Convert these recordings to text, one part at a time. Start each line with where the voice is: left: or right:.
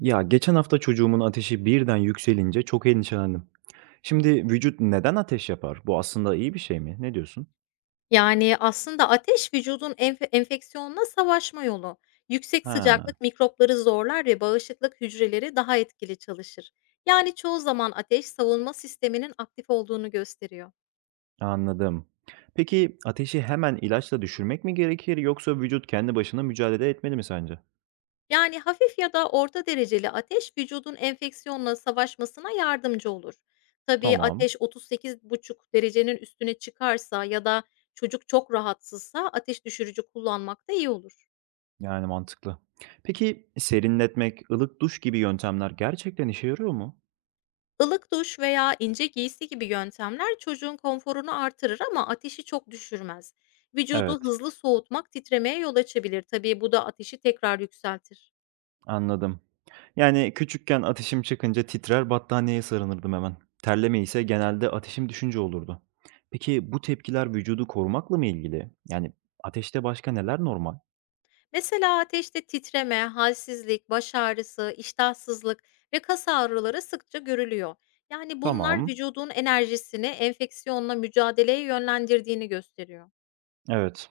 right: Ya geçen hafta çocuğumun ateşi birden yükselince çok endişelendim. Şimdi vücut neden ateş yapar? Bu aslında iyi bir şey mi? Ne diyorsun?
left: Aslında ateş vücudun enfeksiyonla savaşma yolu. Yüksek
right: Ha,
left: sıcaklık mikropları zorlar ve bağışıklık hücreleri daha etkili çalışır. Çoğu zaman ateş savunma sisteminin aktif olduğunu gösteriyor.
right: anladım. Peki ateşi hemen ilaçla düşürmek mi gerekir yoksa vücut kendi başına mücadele etmeli mi sence?
left: Hafif ya da orta dereceli ateş vücudun enfeksiyonla savaşmasına yardımcı olur. Tabii
right: Tamam,
left: ateş 38,5 derecenin üstüne çıkarsa ya da çocuk çok rahatsızsa ateş düşürücü kullanmak da iyi olur.
right: yani mantıklı. Peki serinletmek, ılık duş gibi yöntemler gerçekten işe yarıyor mu?
left: Ilık duş veya ince giysi gibi yöntemler çocuğun konforunu artırır ama ateşi çok düşürmez. Vücudu
right: Evet.
left: hızlı soğutmak titremeye yol açabilir. Tabii bu da ateşi tekrar yükseltir.
right: Anladım. Yani küçükken ateşim çıkınca titrer, battaniyeye sarınırdım hemen. Terleme ise genelde ateşim düşünce olurdu. Peki bu tepkiler vücudu korumakla mı ilgili? Yani ateşte başka neler normal?
left: Mesela ateşte titreme, halsizlik, baş ağrısı, iştahsızlık ve kas ağrıları sıkça görülüyor. Yani bunlar
right: Tamam.
left: vücudun enerjisini enfeksiyonla mücadeleye yönlendirdiğini gösteriyor.
right: Evet.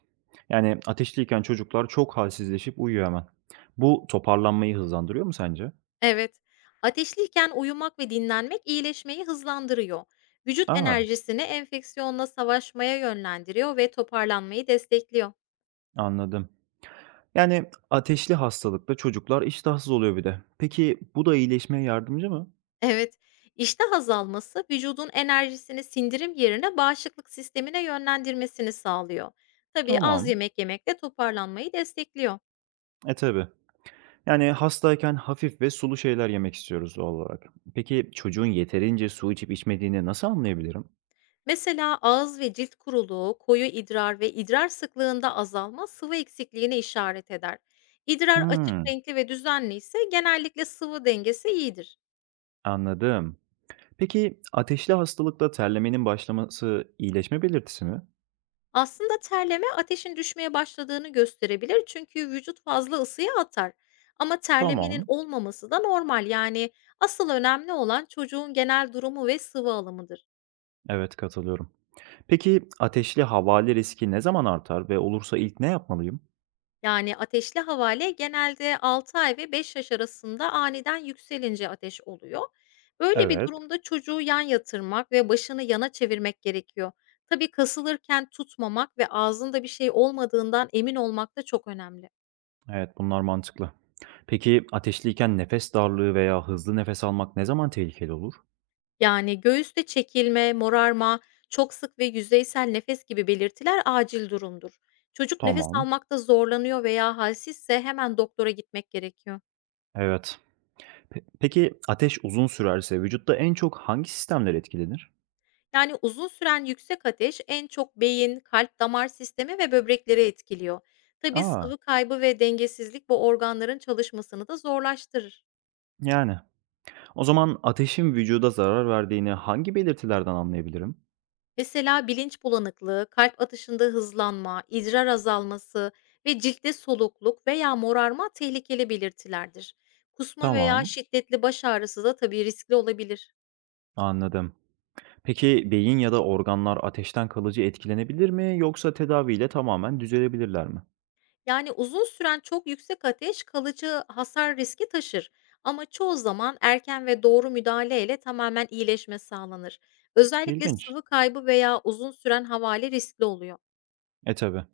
right: Yani ateşliyken çocuklar çok halsizleşip uyuyor hemen. Bu toparlanmayı hızlandırıyor mu sence?
left: Evet. Ateşliyken uyumak ve dinlenmek iyileşmeyi hızlandırıyor. Vücut
right: Aa,
left: enerjisini enfeksiyonla savaşmaya yönlendiriyor ve toparlanmayı destekliyor.
right: anladım. Yani ateşli hastalıkta çocuklar iştahsız oluyor bir de. Peki bu da iyileşmeye yardımcı mı?
left: Evet. İştah azalması vücudun enerjisini sindirim yerine bağışıklık sistemine yönlendirmesini sağlıyor. Tabii az
right: Tamam.
left: yemek yemek de toparlanmayı destekliyor.
right: E tabii. Yani hastayken hafif ve sulu şeyler yemek istiyoruz doğal olarak. Peki çocuğun yeterince su içip içmediğini nasıl anlayabilirim?
left: Mesela ağız ve cilt kuruluğu, koyu idrar ve idrar sıklığında azalma sıvı eksikliğine işaret eder. İdrar açık
right: Hmm,
left: renkli ve düzenli ise genellikle sıvı dengesi iyidir.
right: anladım. Peki ateşli hastalıkta terlemenin başlaması iyileşme belirtisi mi?
left: Aslında terleme ateşin düşmeye başladığını gösterebilir çünkü vücut fazla ısıyı atar. Ama terlemenin
right: Tamam.
left: olmaması da normal, yani asıl önemli olan çocuğun genel durumu ve sıvı alımıdır.
right: Evet, katılıyorum. Peki ateşli havale riski ne zaman artar ve olursa ilk ne yapmalıyım?
left: Ateşli havale genelde 6 ay ve 5 yaş arasında aniden yükselince ateş oluyor. Böyle bir
right: Evet.
left: durumda çocuğu yan yatırmak ve başını yana çevirmek gerekiyor. Tabii kasılırken tutmamak ve ağzında bir şey olmadığından emin olmak da çok önemli.
right: Evet, bunlar mantıklı. Peki ateşliyken nefes darlığı veya hızlı nefes almak ne zaman tehlikeli olur?
left: Yani göğüste çekilme, morarma, çok sık ve yüzeysel nefes gibi belirtiler acil durumdur. Çocuk nefes
right: Tamam.
left: almakta zorlanıyor veya halsizse hemen doktora gitmek gerekiyor.
right: Evet. Peki ateş uzun sürerse vücutta en çok hangi sistemler etkilenir?
left: Yani uzun süren yüksek ateş en çok beyin, kalp, damar sistemi ve böbrekleri etkiliyor. Tabii
right: Aa,
left: sıvı kaybı ve dengesizlik bu organların çalışmasını da zorlaştırır.
right: yani. O zaman ateşin vücuda zarar verdiğini hangi belirtilerden anlayabilirim?
left: Mesela bilinç bulanıklığı, kalp atışında hızlanma, idrar azalması ve ciltte solukluk veya morarma tehlikeli belirtilerdir. Kusma veya
right: Tamam,
left: şiddetli baş ağrısı da tabii riskli olabilir.
right: anladım. Peki beyin ya da organlar ateşten kalıcı etkilenebilir mi yoksa tedaviyle tamamen düzelebilirler mi?
left: Uzun süren çok yüksek ateş kalıcı hasar riski taşır ama çoğu zaman erken ve doğru müdahaleyle tamamen iyileşme sağlanır. Özellikle
right: İlginç.
left: sıvı kaybı veya uzun süren havale riskli oluyor.
right: E tabi.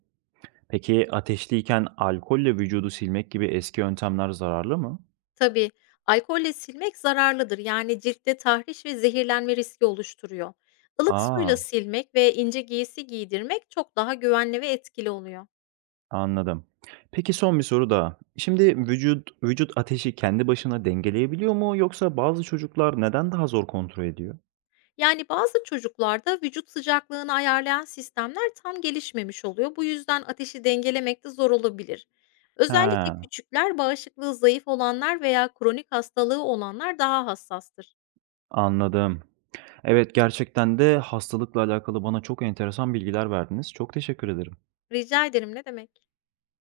right: Peki ateşliyken alkolle vücudu silmek gibi eski yöntemler zararlı mı?
left: Tabii, alkolle silmek zararlıdır, yani ciltte tahriş ve zehirlenme riski oluşturuyor. Ilık
right: Aa.
left: suyla silmek ve ince giysi giydirmek çok daha güvenli ve etkili oluyor.
right: Anladım. Peki son bir soru daha. Şimdi vücut ateşi kendi başına dengeleyebiliyor mu yoksa bazı çocuklar neden daha zor kontrol ediyor?
left: Yani bazı çocuklarda vücut sıcaklığını ayarlayan sistemler tam gelişmemiş oluyor. Bu yüzden ateşi dengelemekte zor olabilir. Özellikle
right: He,
left: küçükler, bağışıklığı zayıf olanlar veya kronik hastalığı olanlar daha hassastır.
right: anladım. Evet, gerçekten de hastalıkla alakalı bana çok enteresan bilgiler verdiniz. Çok teşekkür ederim.
left: Rica ederim, ne demek?